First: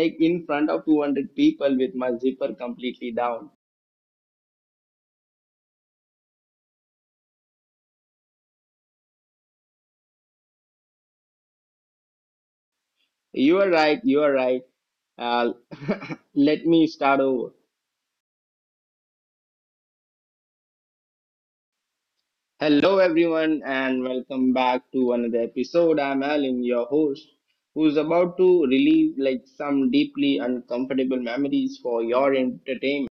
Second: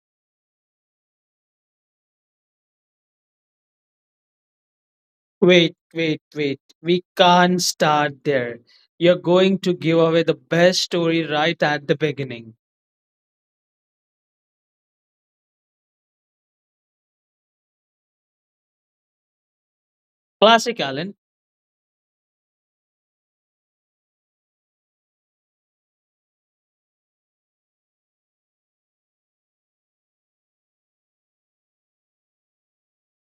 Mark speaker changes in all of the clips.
Speaker 1: like in front of 200 people with my zipper completely down.
Speaker 2: Wait, wait, wait. We can't start there. You're going to give away the best story right at the beginning.
Speaker 1: You are right, you are right. Uh, let me start over.
Speaker 2: Classic Alan.
Speaker 1: Hello, everyone, and welcome back to another episode. I'm Alan, your host, who's about to relieve like some deeply uncomfortable memories for your entertainment.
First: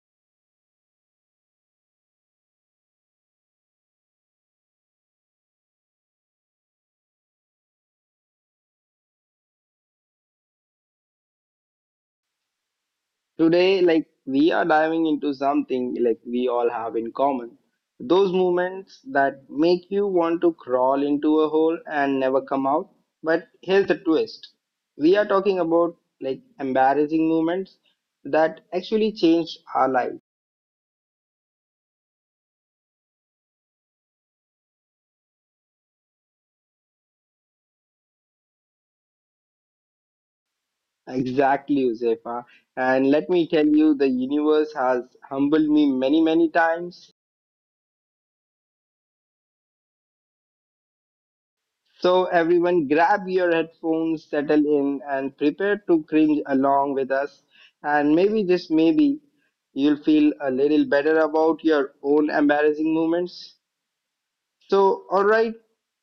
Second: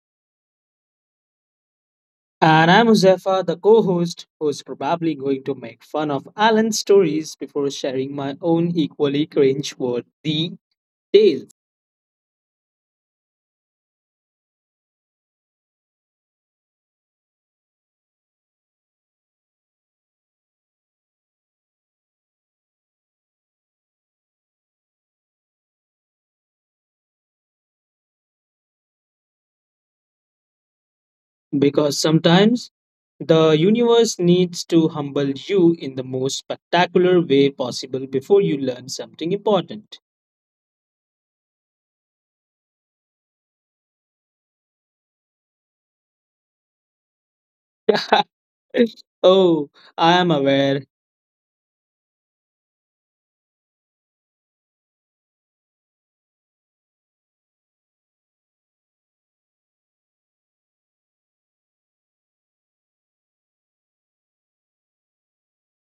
Speaker 2: And I'm Josefa, the co host, who's probably going to make fun of Alan's stories before sharing my own equally cringe worthy tales.
Speaker 1: Today, like we are diving into something like we all have in common. Those moments that make you want to crawl into a hole and never come out. But here's the twist. We are talking about like embarrassing moments that actually changed our life.
Speaker 2: Because sometimes the universe needs to humble you in the most spectacular way possible before you learn something important.
Speaker 1: Exactly, Josefa. And let me tell you, the universe has humbled me many, many times.
Speaker 2: Oh, I am aware.
Speaker 1: So, everyone, grab your headphones, settle in, and prepare to cringe along with us. And maybe, just maybe, you'll feel a little better about your own embarrassing moments. So, alright,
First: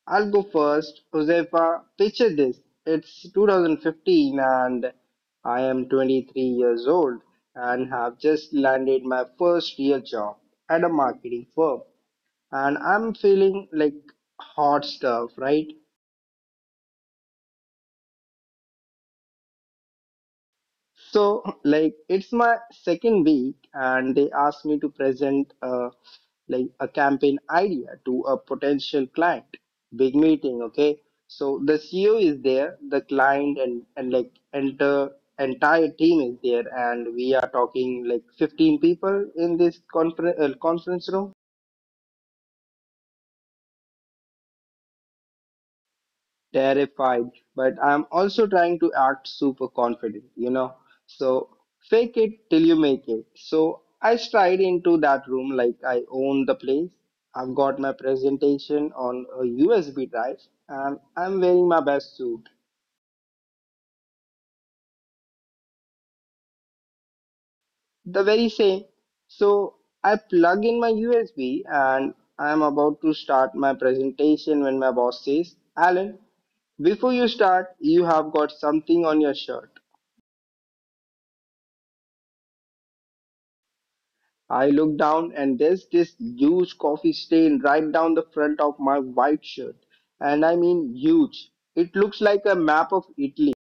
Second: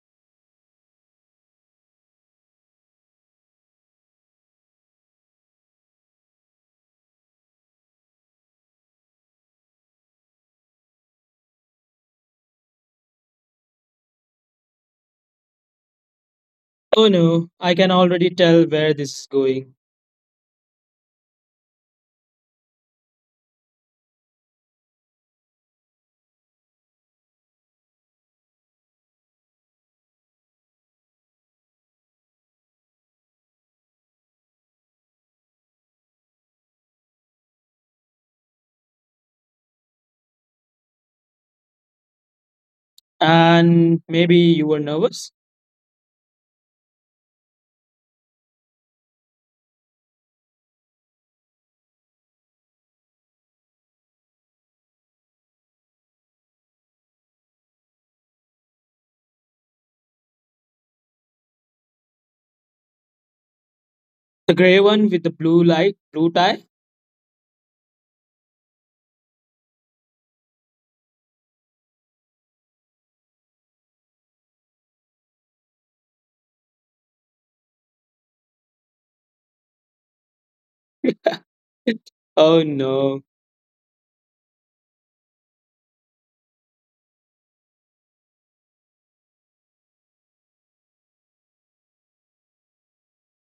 Speaker 1: I'll go first. Josefa, picture this. It's 2015 and I am 23 years old and have just landed my first real job at a marketing firm. And I'm feeling like hot stuff, right?
Speaker 2: Oh no, I can already tell where this is going.
Speaker 1: So, like, it's my second week, and they asked me to present like a campaign idea to a potential client. Big meeting, okay? So the CEO is there, the client, and like enter entire team is there, and we are talking like 15 people in this conference conference room.
Speaker 2: And maybe you were nervous?
Speaker 1: Terrified, but I'm also trying to act super confident, you know. So fake it till you make it. So I stride into that room like I own the place. I've got my presentation on a USB drive and I'm wearing my best suit,
Speaker 2: The grey one with the blue light, blue tie?
Speaker 1: the very same. So I plug in my USB and I'm about to start my presentation when my boss says, Alan, before you start, you have got something on your shirt.
Speaker 2: Oh no.
Speaker 1: I look down and there's this huge coffee stain right down the front of my white shirt. And I mean huge. It looks like a map of Italy.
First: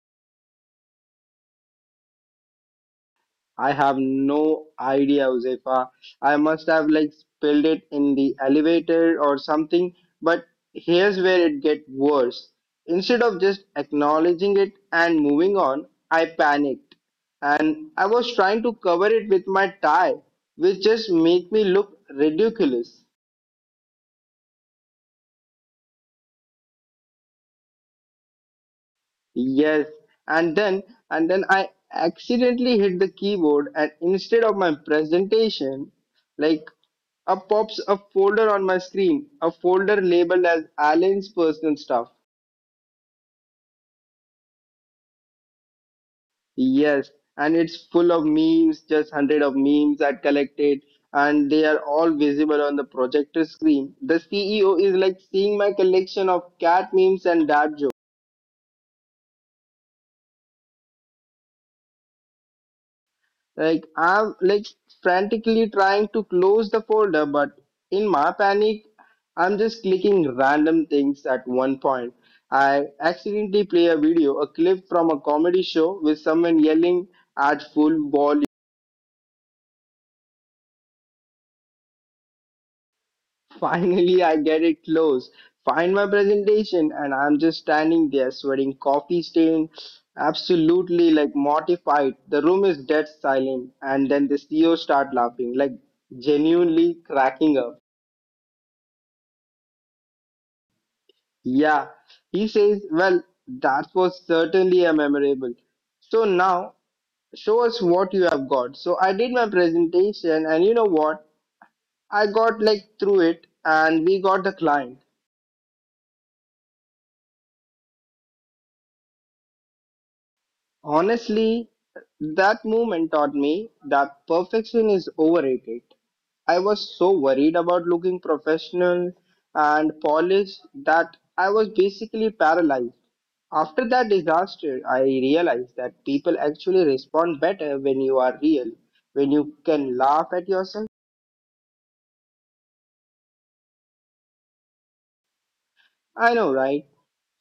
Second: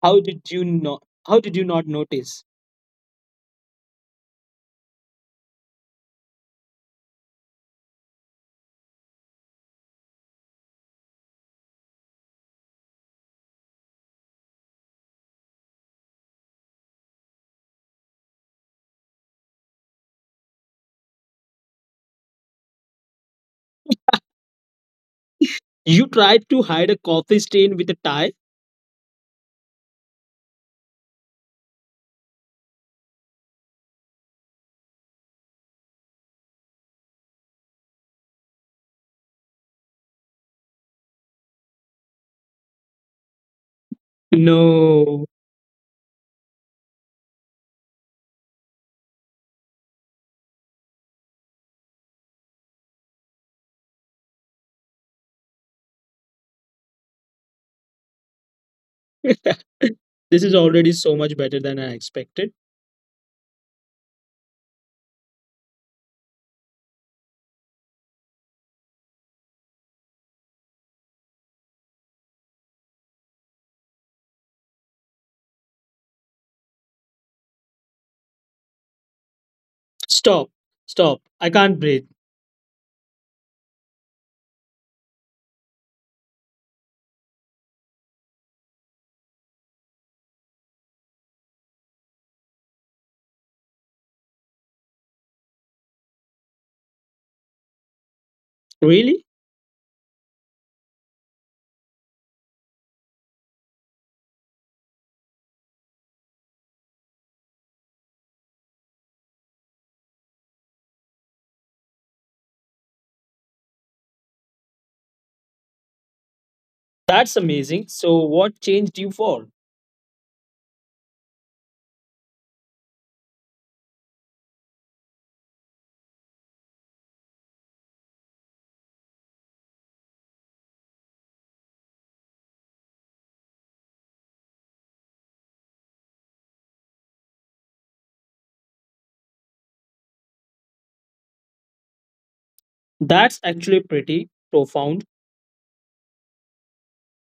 Speaker 2: How did you not how did you not notice?
Speaker 1: I have no idea, Josefa. I must have like spilled it in the elevator or something. But here's where it gets worse. Instead of just acknowledging it and moving on, I panicked and I was trying to cover it with my tie, which just made me look ridiculous.
Speaker 2: You tried to hide a coffee stain with a tie?
Speaker 1: Yes, and then and then I accidentally hit the keyboard and instead of my presentation, like up pops a folder on my screen, a folder labeled as Alan's personal stuff.
Speaker 2: No.
Speaker 1: Yes, and it's full of memes, just hundred of memes I collected, and they are all visible on the projector screen. The CEO is like seeing my collection of cat memes and dad jokes.
Speaker 2: This is already so much better than I expected.
Speaker 1: Like I'm like frantically trying to close the folder, but in my panic, I'm just clicking random things at one point. I accidentally play a video, a clip from a comedy show with someone yelling at full volume.
Speaker 2: Stop, stop. I can't breathe.
Speaker 1: Finally, I get it closed. Find my presentation, and I'm just standing there sweating coffee stain, absolutely like mortified. The room is dead silent, and then the CEO start laughing, like genuinely cracking up.
Speaker 2: Really?
Speaker 1: Yeah, he says, Well, that was certainly a memorable. So now show us what you have got. So I did my presentation, and you know what? I got like through it, and we got the client.
Speaker 2: That's amazing. So, what changed you for?
Speaker 1: Honestly, that moment taught me that perfection is overrated. I was so worried about looking professional and polished that I was basically paralyzed. After that disaster, I realized that people actually respond better when you are real, when you can laugh at yourself.
Speaker 2: That's actually pretty profound.
Speaker 1: I know, right?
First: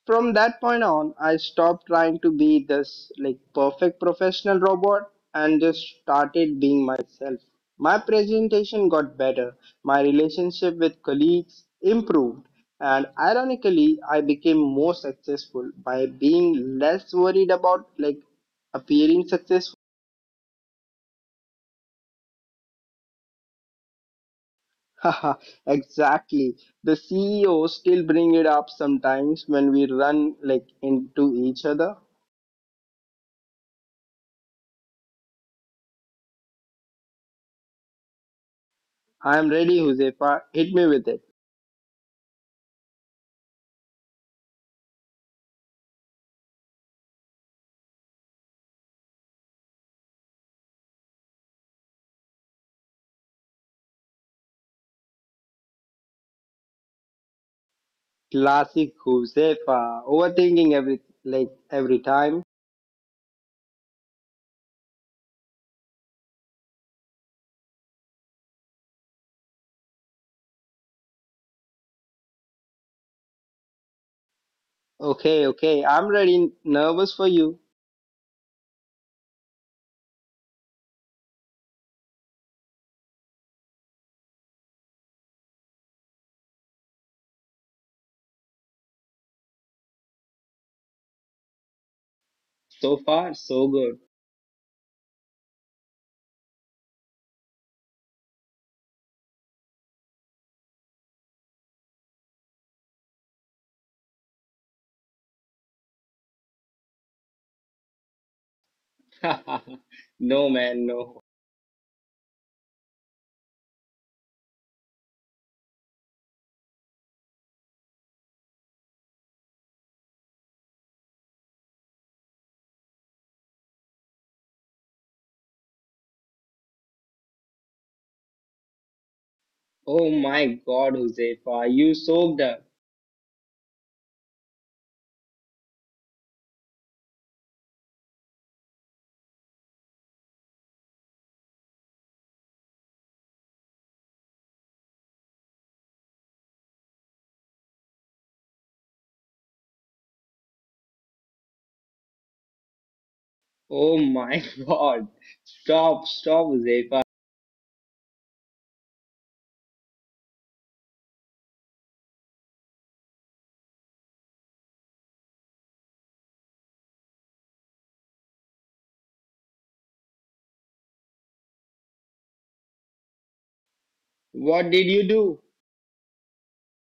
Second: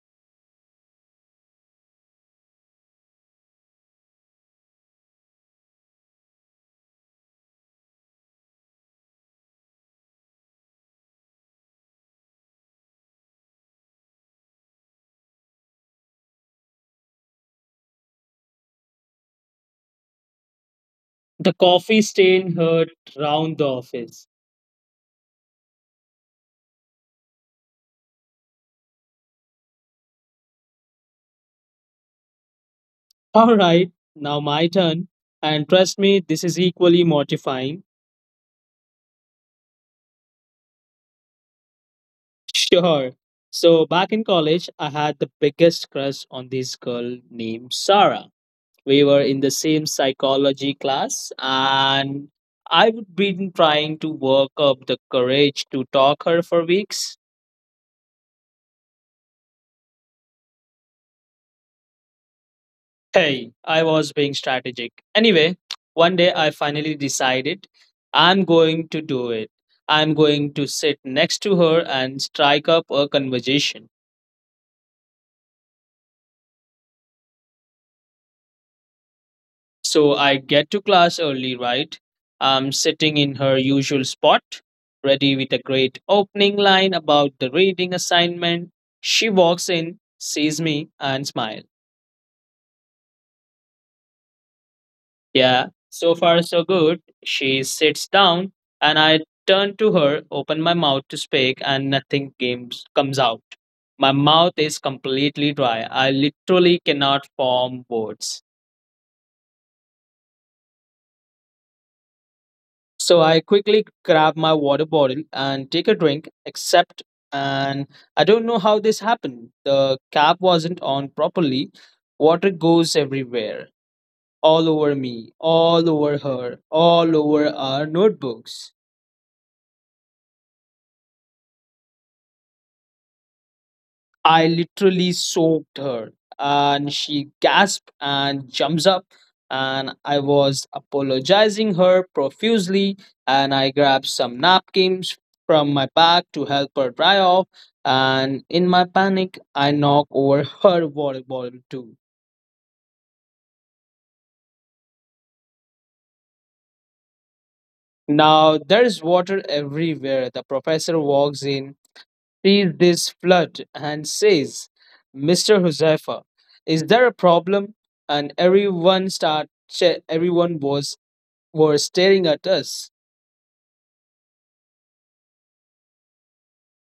Speaker 1: From that point on, I stopped trying to be this like perfect professional robot and just started being myself. My presentation got better, my relationship with colleagues improved, and ironically, I became more successful by being less worried about like appearing successful.
Speaker 2: The coffee stain hurt round the office.
Speaker 1: Haha, exactly. The CEO still bring it up sometimes when we run like into each other.
Speaker 2: All right, now my turn. And trust me, this is equally mortifying.
Speaker 1: I am ready, Josefa. Hit me with it.
Speaker 2: Sure. So, back in college, I had the biggest crush on this girl named Sarah. We were in the same psychology class and I've been trying to work up the courage to talk her for weeks.
Speaker 1: Classic Josefa, overthinking every time.
Speaker 2: Hey, I was being strategic. Anyway, one day I finally decided I'm going to do it. I'm going to sit next to her and strike up a conversation.
Speaker 1: Okay, okay, I'm really nervous for you.
Speaker 2: So I get to class early, right? I'm sitting in her usual spot, ready with a great opening line about the reading assignment. She walks in, sees me, and smiles.
Speaker 1: So far, so good.
Speaker 2: Yeah, so far so good. She sits down, and I turn to her, open my mouth to speak, and nothing games comes out. My mouth is completely dry. I literally cannot form words.
Speaker 1: No, man, no.
Speaker 2: So I quickly grab my water bottle and take a drink, except, and I don't know how this happened. The cap wasn't on properly. Water goes everywhere, all over me, all over her, all over our notebooks.
Speaker 1: Oh my God, Josefa, you soaked up.
Speaker 2: I literally soaked her. And she gasped and jumps up. And I was apologizing her profusely. And I grabbed some napkins from my bag to help her dry off. And in my panic, I knocked over her water bottle too.
Speaker 1: Oh my God. Stop, stop, Josefa.
Speaker 2: Now there's water everywhere. The professor walks in sees this flood and says, "Mr. Huzaifa, is there a problem?" And everyone start ch- everyone was were staring at us.
Speaker 1: What did you do?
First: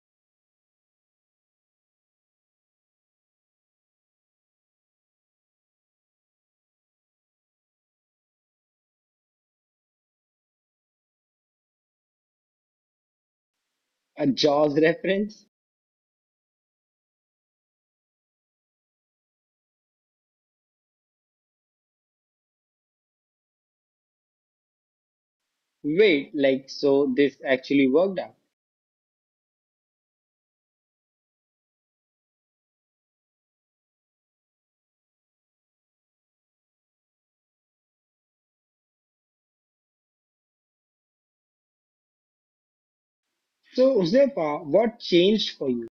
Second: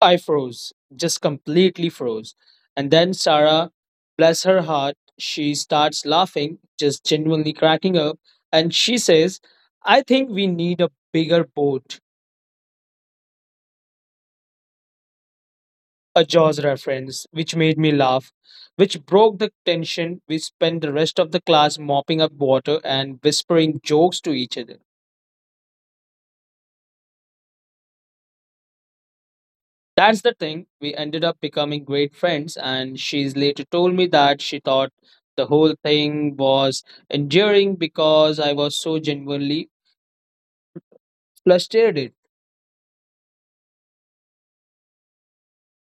Speaker 2: I froze, just completely froze. And then Sarah, bless her heart, she starts laughing, just genuinely cracking up, and she says, "I think we need a bigger boat."
Speaker 1: A Jaws reference?
Speaker 2: A Jaws reference, which made me laugh, which broke the tension. We spent the rest of the class mopping up water and whispering jokes to each other.
Speaker 1: Wait, like, so this actually worked out.
Speaker 2: That's the thing. We ended up becoming great friends, and she's later told me that she thought the whole thing was enduring because I was so genuinely frustrated.
Speaker 1: So, Josefa, what changed for you?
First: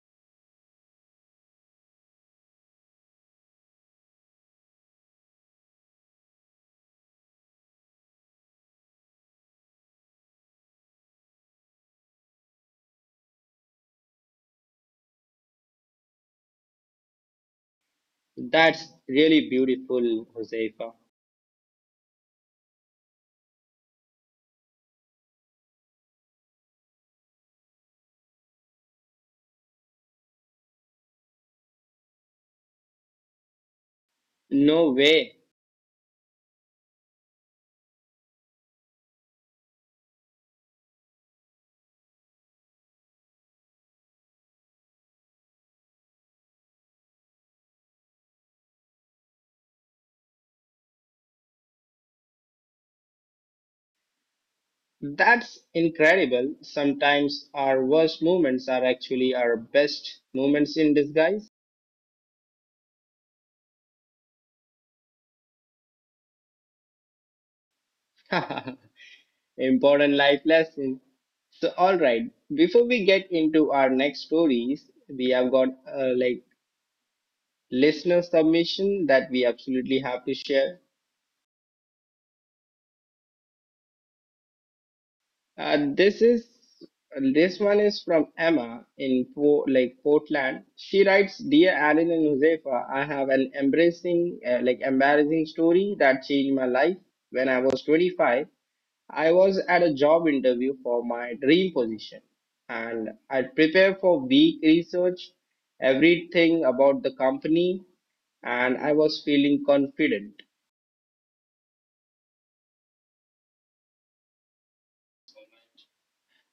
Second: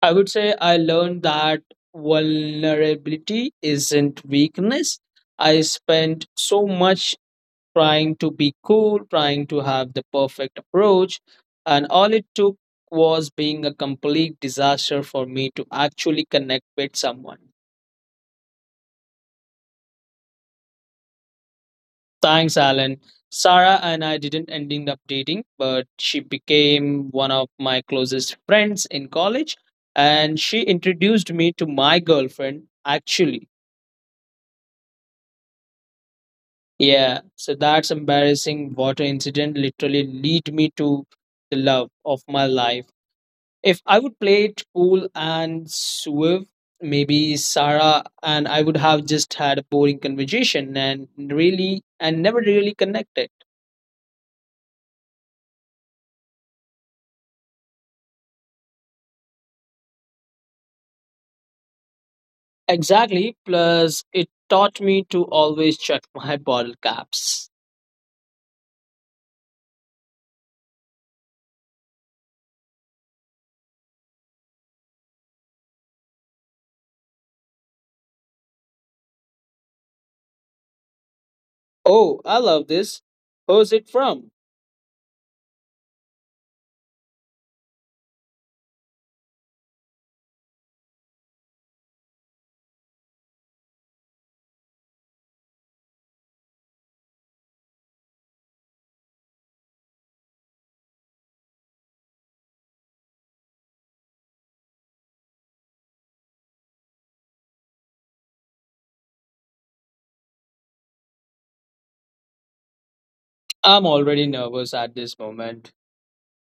Speaker 2: I would say I learned that vulnerability isn't weakness. I spent so much trying to be cool, trying to have the perfect approach, and all it took was being a complete disaster for me to actually connect with someone.
Speaker 1: That's really beautiful, Josefa.
Speaker 2: Thanks, Alan. Sarah and I didn't end up dating, but she became one of my closest friends in college, and she introduced me to my girlfriend, actually.
Speaker 1: No way.
Speaker 2: Yeah, so that's embarrassing water incident literally lead me to the love of my life. If I would play it cool and suave, maybe Sarah and I would have just had a boring conversation and really and never really connected.
Speaker 1: That's incredible. Sometimes our worst moments are actually our best moments in disguise.
Speaker 2: Exactly. Plus, it taught me to always check my bottle caps.
Speaker 1: Important life lesson. So, all right, before we get into our next stories, we have got like listener submission that we absolutely have to share.
Speaker 2: Oh, I love this. Who's it from?
Speaker 1: This is this one is from Emma in like Portland. She writes, "Dear Aaron and Josefa, I have an embracing like embarrassing story that changed my life. When I was 25, I was at a job interview for my dream position, and I prepared for week research, everything about the company, and I was feeling confident.
Speaker 2: I'm already nervous at this moment.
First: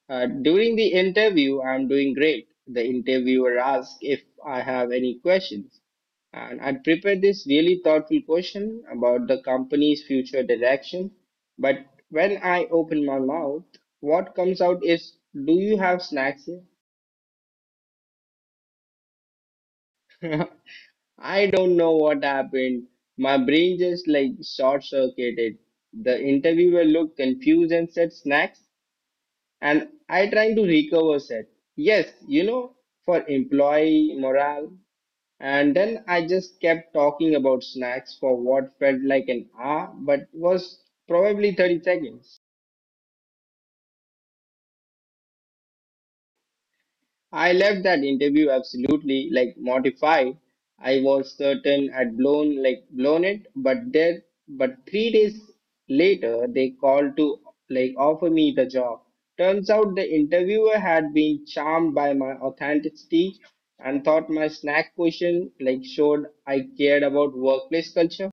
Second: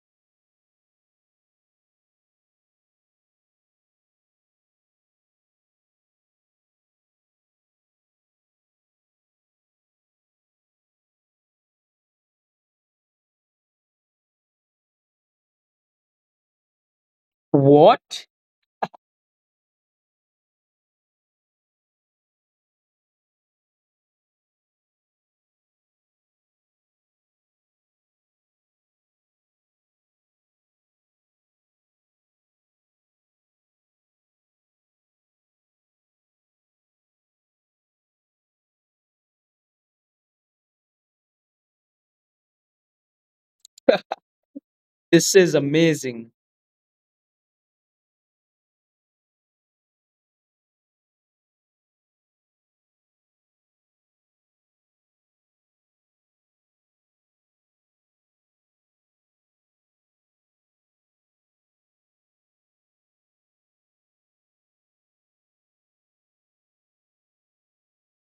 Speaker 1: During the interview, I'm doing great. The interviewer asks if I have any questions. And I prepared this really thoughtful question about the company's future direction. But when I open my mouth, what comes out is, Do you have snacks
Speaker 2: What?
Speaker 1: here? I don't know what happened. My brain just like short circuited. The interviewer looked confused and said, Snacks? And I trying to recover said, yes, you know, for employee morale. And then I just kept talking about snacks for what felt like an hour, but was probably 30 seconds.
Speaker 2: This is amazing.
Speaker 1: I left that interview absolutely like mortified. I was certain I'd blown it, but there but 3 days later they called to like offer me the job. Turns out the interviewer had been charmed by my authenticity and thought my snack question like showed I cared about workplace culture.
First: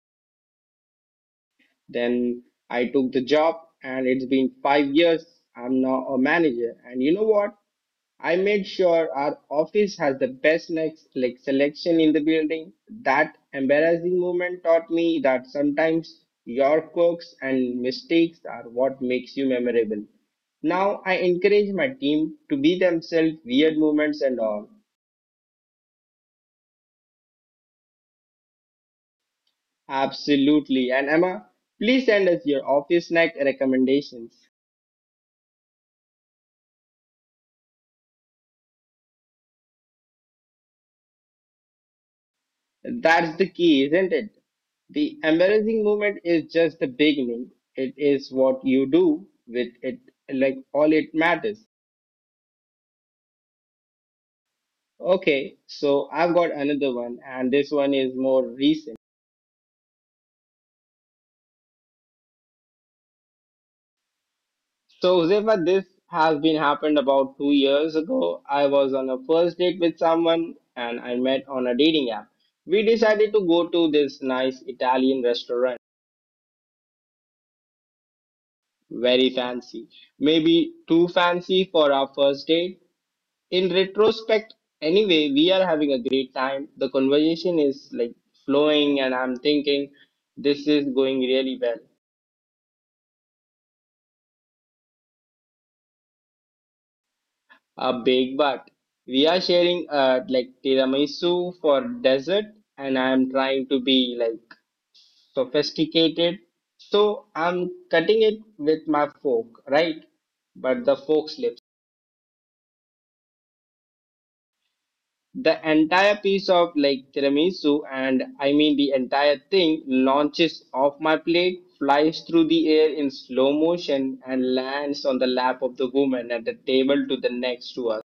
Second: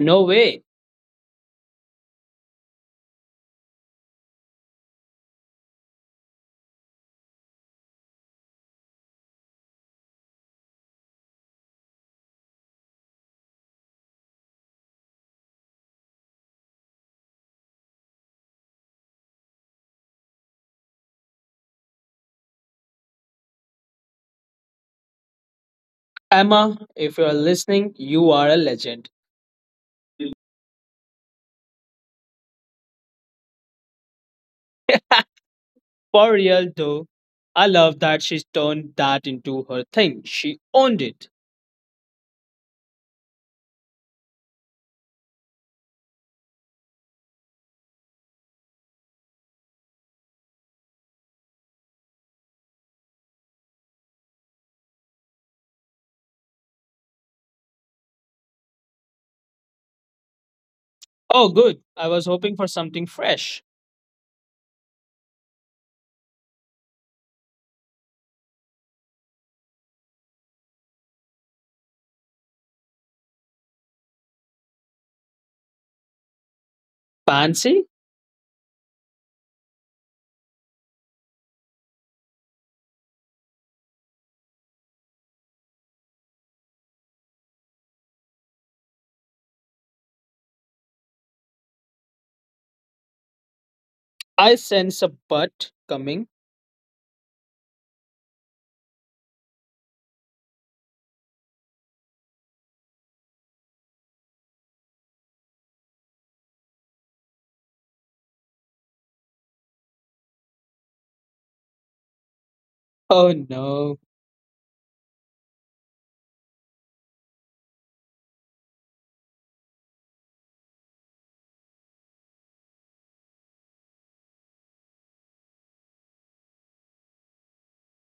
Speaker 2: No way.
Speaker 1: Then I took the job, and it's been 5 years. I'm now a manager. And you know what? I made sure our office has the best next like selection in the building. That embarrassing moment taught me that sometimes your quirks and mistakes are what makes you memorable. Now I encourage my team to be themselves, weird moments and all.
Speaker 2: Emma, if you're listening, you are a legend.
Speaker 1: Absolutely. And Emma, please send us your office snack recommendations.
Speaker 2: For real though, I love that she's turned that into her thing. She owned it.
Speaker 1: That's the key, isn't it? The embarrassing moment is just the beginning. It is what you do with it, like all it matters. Okay, so I've got another one, and this one is more recent.
Speaker 2: Oh, good. I was hoping for something fresh.
Speaker 1: So, Zefa, this has been happened about 2 years ago. I was on a first date with someone, and I met on a dating app. We decided to go to this nice Italian restaurant,
Speaker 2: Fancy?
Speaker 1: very fancy, maybe too fancy for our first date. In retrospect, anyway, we are having a great time, the conversation is like flowing and I'm thinking this is going really well.
Speaker 2: I sense a butt coming.
Speaker 1: A big but. We are sharing like tiramisu for dessert and I'm trying to be like sophisticated, so I'm cutting it with my fork, right? But the fork slips.
Speaker 2: Oh, no.
Speaker 1: The entire piece of like tiramisu, and I mean the entire thing, launches off my plate, flies through the air in slow motion, and lands on the lap of the woman at the table to the next to us.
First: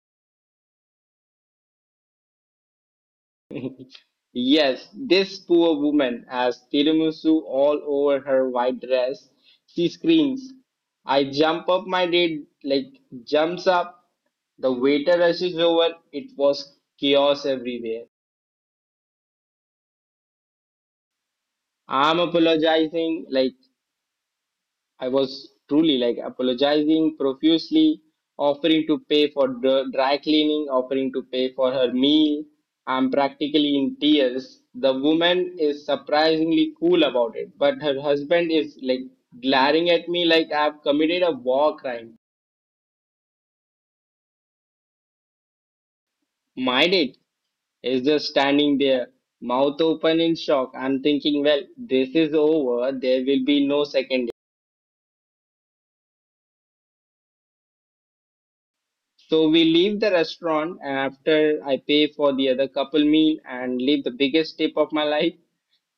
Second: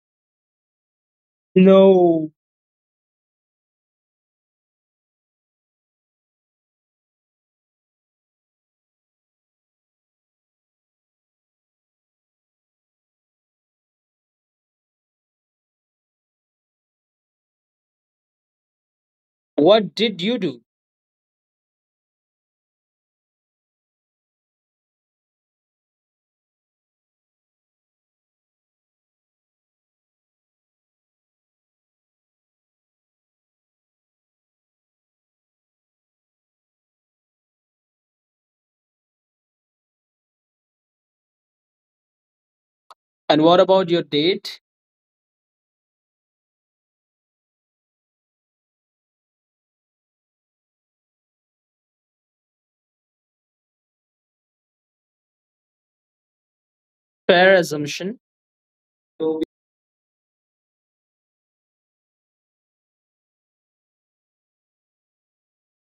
Speaker 2: No.
Speaker 1: Yes, this poor woman has tiramisu all over her white dress. She screams. I jump up, my date, like jumps up. The waiter rushes over. It was chaos everywhere.
Speaker 2: What did you do?
Speaker 1: I'm apologizing. Like I was truly like apologizing profusely, offering to pay for dry cleaning, offering to pay for her meal. I'm practically in tears. The woman is surprisingly cool about it, but her husband is like glaring at me like I've committed a war crime.
Speaker 2: And what about your date?
Speaker 1: Mind it is just standing there, mouth open in shock. I'm thinking, well, this is over. There will be no second.
Speaker 2: Fair assumption. No.
Speaker 1: So we leave the restaurant after I pay for the other couple meal and leave the biggest tip of my life.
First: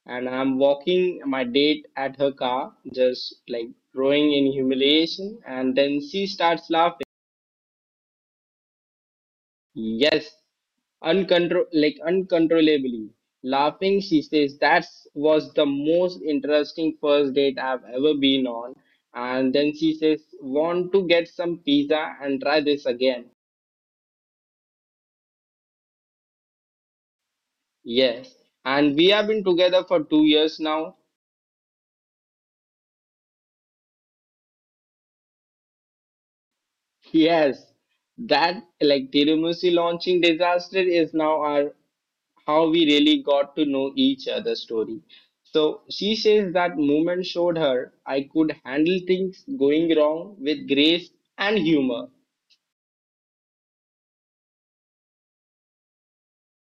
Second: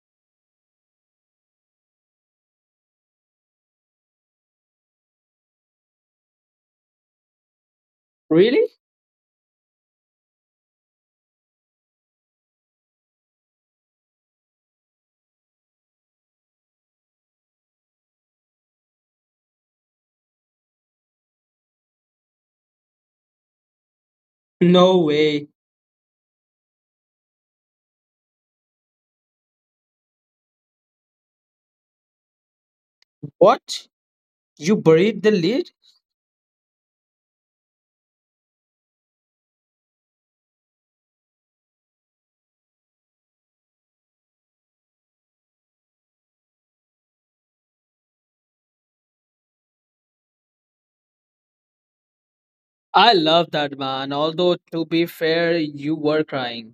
Speaker 1: And I'm walking my date at her car, just like growing in humiliation. And then she starts laughing.
Speaker 2: Really?
Speaker 1: Yes, uncontrollably laughing. She says that was the most interesting first date I've ever been on. And then she says, want to get some pizza and try this again?
Speaker 2: No way.
Speaker 1: Yes, and we have been together for 2 years now.
Speaker 2: What? You buried the lead?
Speaker 1: Yes, that like Tirumusi launching disaster is now our how we really got to know each other story. So she says that moment showed her I could handle things going wrong with grace and humor,
Speaker 2: I love that man. Although to be fair, you were crying.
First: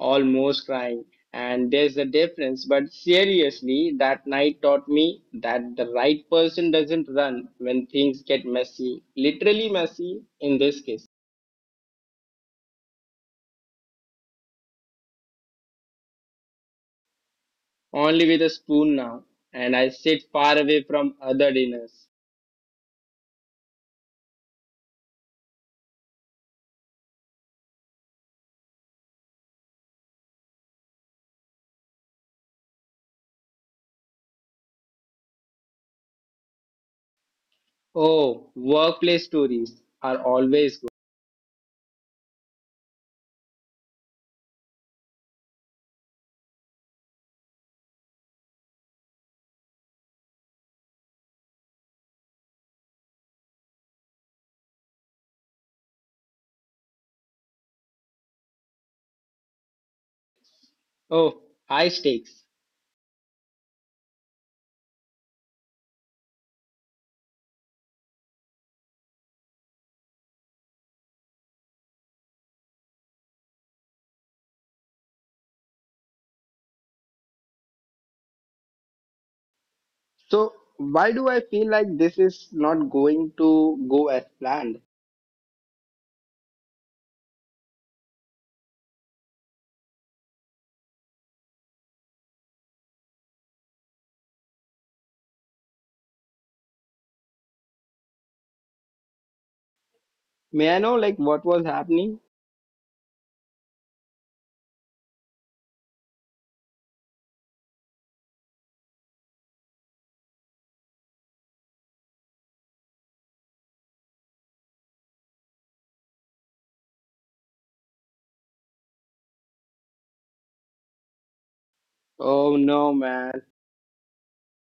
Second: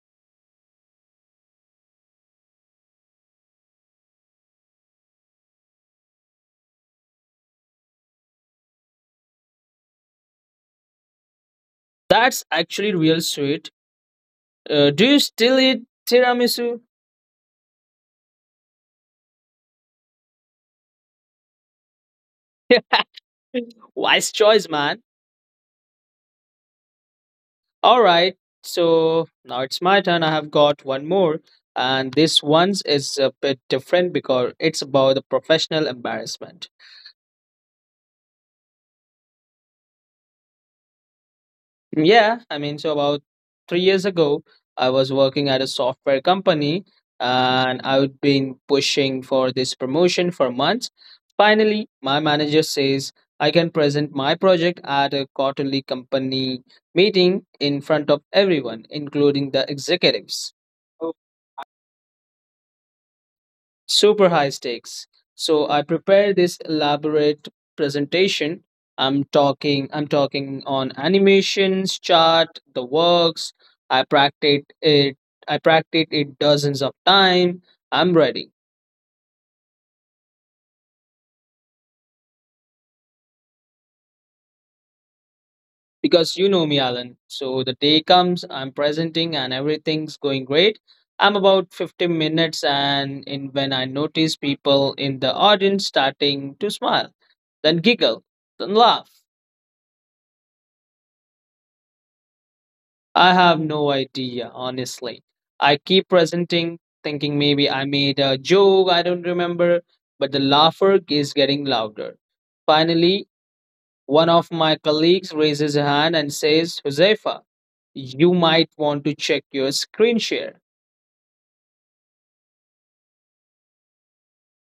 Speaker 1: almost crying. And there's a difference, but seriously, that night taught me that the right person doesn't run when things get messy, literally messy in this case.
Speaker 2: That's actually real sweet. Do you still eat tiramisu?
Speaker 1: Only with a spoon now, and I sit far away from other dinners.
Speaker 2: Wise choice, man. All right. So now it's my turn. I have got one more, and this one's is a bit different because it's about the professional embarrassment.
Speaker 1: Oh, workplace stories are always good.
Speaker 2: Yeah, I mean, so about 3 years ago, I was working at a software company and I would been pushing for this promotion for months. Finally, my manager says I can present my project at a quarterly company meeting in front of everyone, including the executives.
Speaker 1: Oh, high stakes.
Speaker 2: Super high stakes. So I prepared this elaborate presentation. I'm talking on animations, chart, the works. I practiced it I practiced it dozens of times. I'm ready.
Speaker 1: So, why do I feel like this is not going to go as planned?
Speaker 2: Because you know me, Alan. So the day comes, I'm presenting and everything's going great. I'm about 15 minutes and in when I notice people in the audience starting to smile, then giggle, then laugh.
Speaker 1: May I know, like, what was happening?
Speaker 2: I have no idea, honestly. I keep presenting, thinking maybe I made a joke, I don't remember, but the laughter is getting louder. Finally, one of my colleagues raises a hand and says, "Josefa, you might want to check your screen share."
Speaker 1: Oh no, man.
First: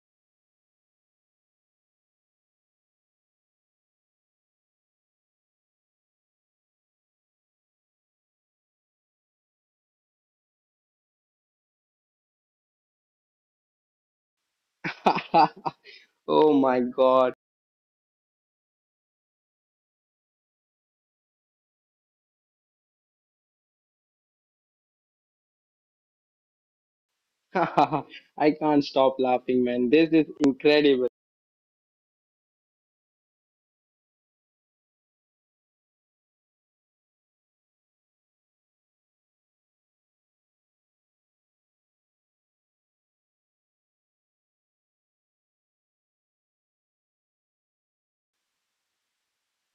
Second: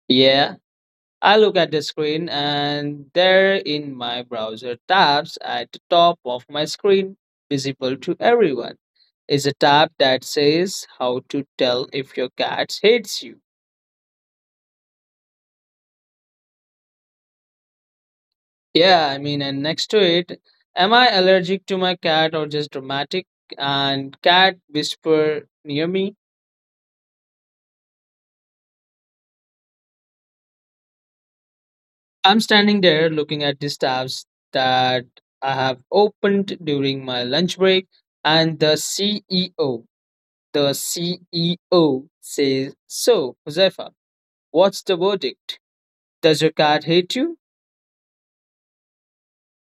Speaker 2: Yeah, I look at the screen and there in my browser tabs at the top of my screen, visible to everyone, is a tab that says, "How to tell if your cat hates you."
Speaker 1: Oh my God.
Speaker 2: Yeah, I mean, and next to it, "Am I allergic to my cat or just dramatic?" And "cat whisper near me."
Speaker 1: I can't stop laughing, man. This is incredible.
Speaker 2: I'm standing there looking at these tabs that I have opened during my lunch break, and the CEO says, "So, Josefa, what's the verdict? Does your cat hate you?"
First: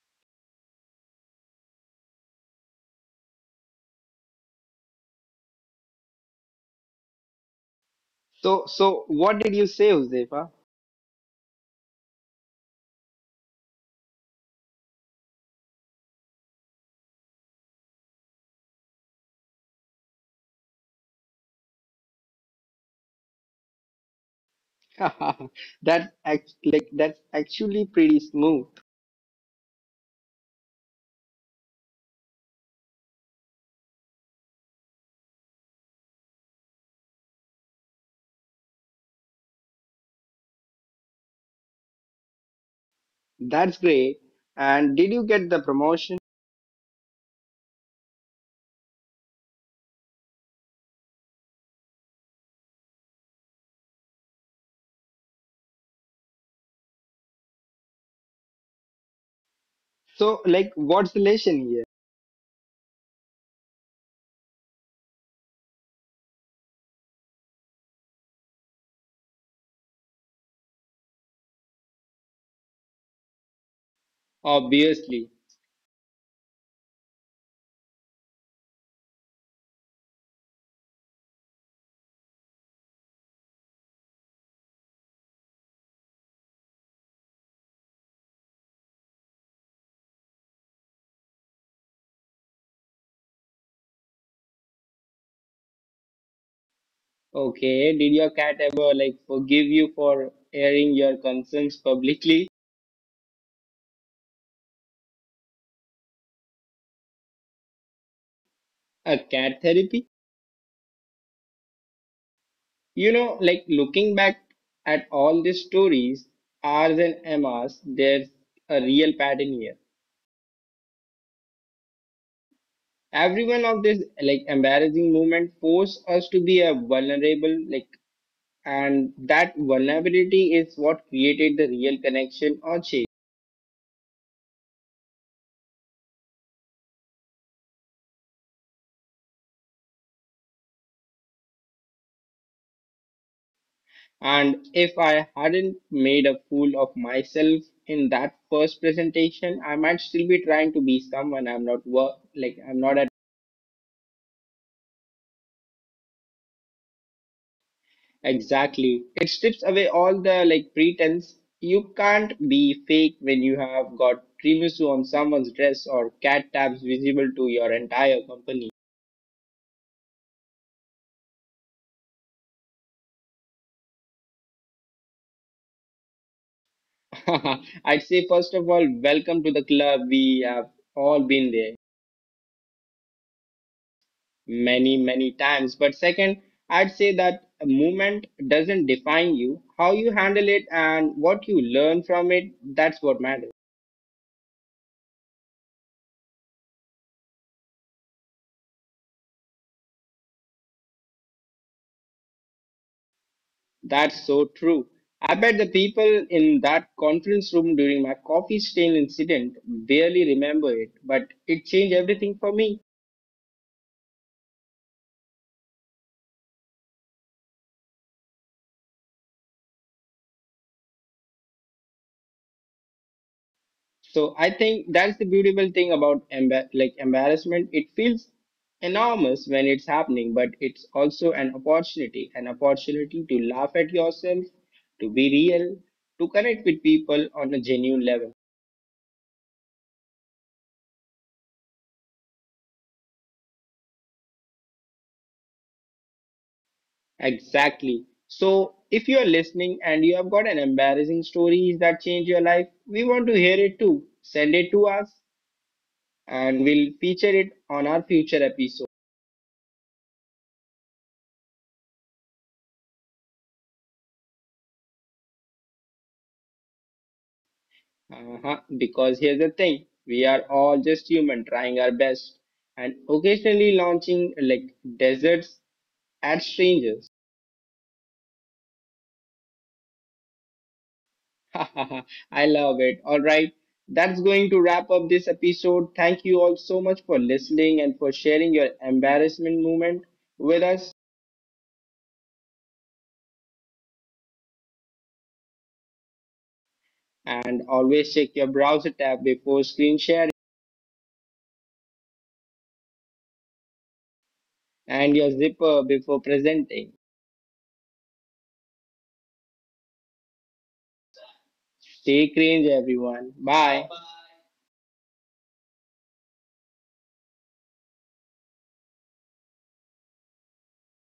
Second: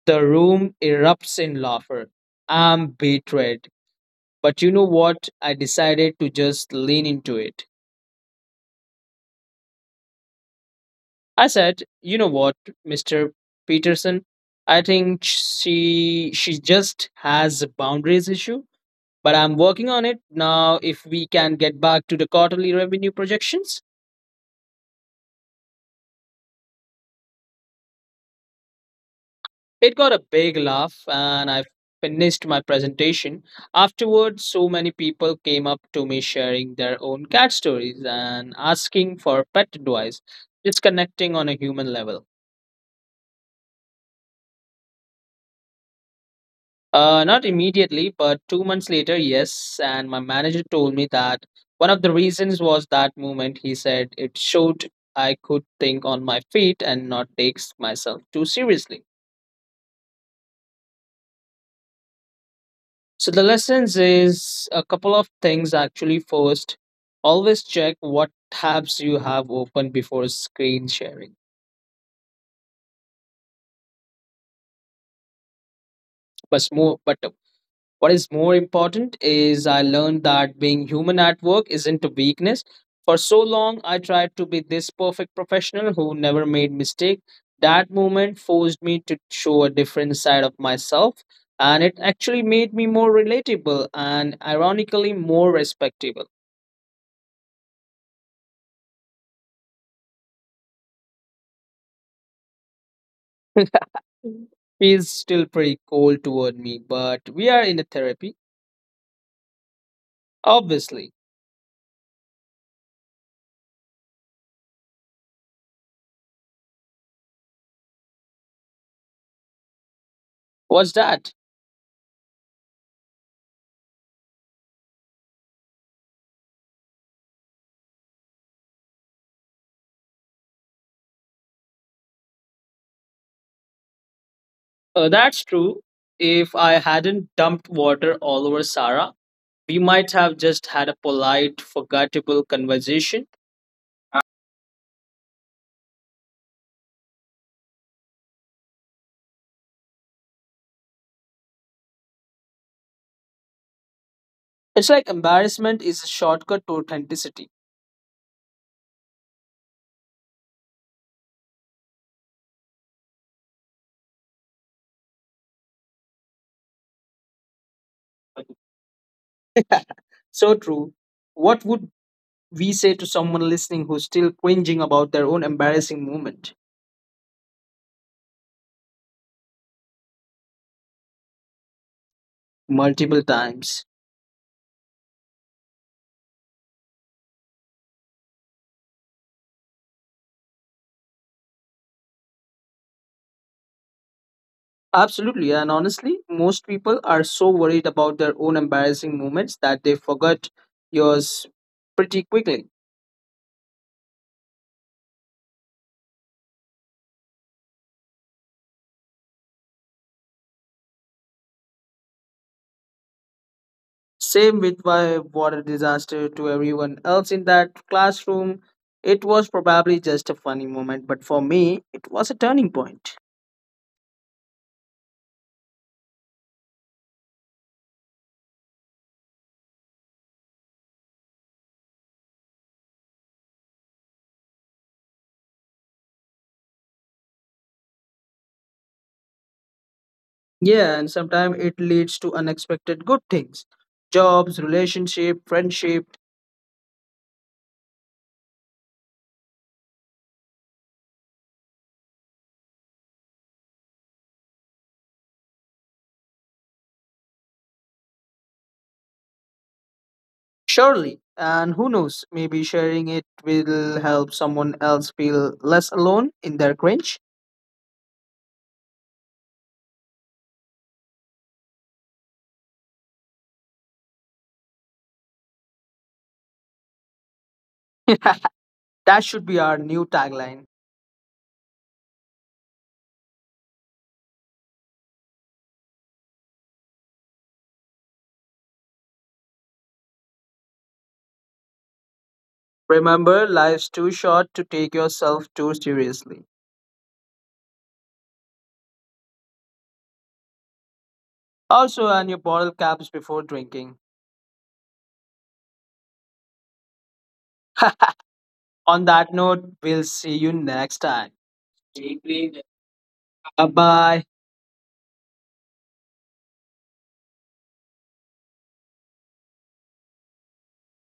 Speaker 2: The room erupts in laughter. I'm betrayed. But you know what? I decided to just lean into it.
Speaker 1: So, so what did you say, Josefa?
Speaker 2: I said, "You know what, Mr. Peterson? I think she just has a boundaries issue, but I'm working on it now. If we can get back to the quarterly revenue projections,"
Speaker 1: That act like that's actually pretty smooth.
Speaker 2: It got a big laugh, and I finished my presentation. Afterwards, so many people came up to me sharing their own cat stories and asking for pet advice, just connecting on a human level.
Speaker 1: That's great. And did you get the promotion?
Speaker 2: Not immediately, but 2 months later, yes. And my manager told me that one of the reasons was that moment. He said it showed I could think on my feet and not take myself too seriously.
Speaker 1: So, like, what's the lesson here?
Speaker 2: So the lessons is a couple of things actually. First, always check what tabs you have open before screen sharing.
Speaker 1: Obviously.
Speaker 2: But what is more important is I learned that being human at work isn't a weakness. For so long, I tried to be this perfect professional who never made mistake. That moment forced me to show a different side of myself, and it actually made me more relatable and ironically more respectable.
Speaker 1: Okay, did your cat ever like forgive you for airing your concerns publicly?
Speaker 2: He's still pretty cold toward me, but we are in a therapy,
Speaker 1: A cat therapy?
Speaker 2: obviously.
Speaker 1: You know, like looking back at all these stories, ours and Emma's, there's a real pattern here.
Speaker 2: What's that?
Speaker 1: Every one of these like embarrassing moment force us to be a vulnerable like and that vulnerability is what created the real connection or change.
Speaker 2: That's true. If I hadn't dumped water all over Sarah, we might have just had a polite, forgettable conversation.
Speaker 1: And if I hadn't made a fool of myself in that first presentation, I might still be trying to be someone I'm not at.
Speaker 2: It's like embarrassment is a shortcut to authenticity.
Speaker 1: Exactly. It strips away all the like pretense. You can't be fake when you have got Primusu on someone's dress or cat tabs visible to your entire company.
Speaker 2: So true. What would we say to someone listening who's still cringing about their own embarrassing moment?
Speaker 1: I'd say first of all, welcome to the club. We have all been there.
Speaker 2: Multiple times?
Speaker 1: Many, many times. But second, I'd say that movement doesn't define you, how you handle it and what you learn from it, that's what matters.
Speaker 2: Absolutely, and honestly, most people are so worried about their own embarrassing moments that they forget yours pretty quickly.
Speaker 1: That's so true. I bet the people in that conference room during my coffee stain incident barely remember it, but it changed everything for me.
Speaker 2: Same with my water disaster to everyone else in that classroom. It was probably just a funny moment, but for me, it was a turning point.
Speaker 1: So I think that's the beautiful thing about like embarrassment. It feels enormous when it's happening, but it's also an opportunity to laugh at yourself, to be real, to connect with people on a genuine level.
Speaker 2: Yeah, and sometimes it leads to unexpected good things: jobs, relationship, friendship,
Speaker 1: Exactly. So if you are listening and you have got an embarrassing stories that change your life, we want to hear it too. Send it to us and we'll feature it on our future episode.
Speaker 2: surely. And who knows, maybe sharing it will help someone else feel less alone in their cringe.
Speaker 1: Uh-huh. Because here's the thing, we are all just human trying our best and occasionally launching like deserts at strangers.
Speaker 2: That should be our new tagline.
Speaker 1: I love it. All right. That's going to wrap up this episode. Thank you all so much for listening and for sharing your embarrassment moment with us.
Speaker 2: Remember, life's too short to take yourself too seriously.
Speaker 1: And always check your browser tab before screen sharing
Speaker 2: Also, earn your bottle caps before drinking.
Speaker 1: and your zipper before presenting.
Speaker 2: On that note, we'll see you next time. Take
Speaker 1: Stay
Speaker 2: care.
Speaker 1: cringe, everyone.
Speaker 2: Bye
Speaker 1: Bye.
Speaker 2: bye.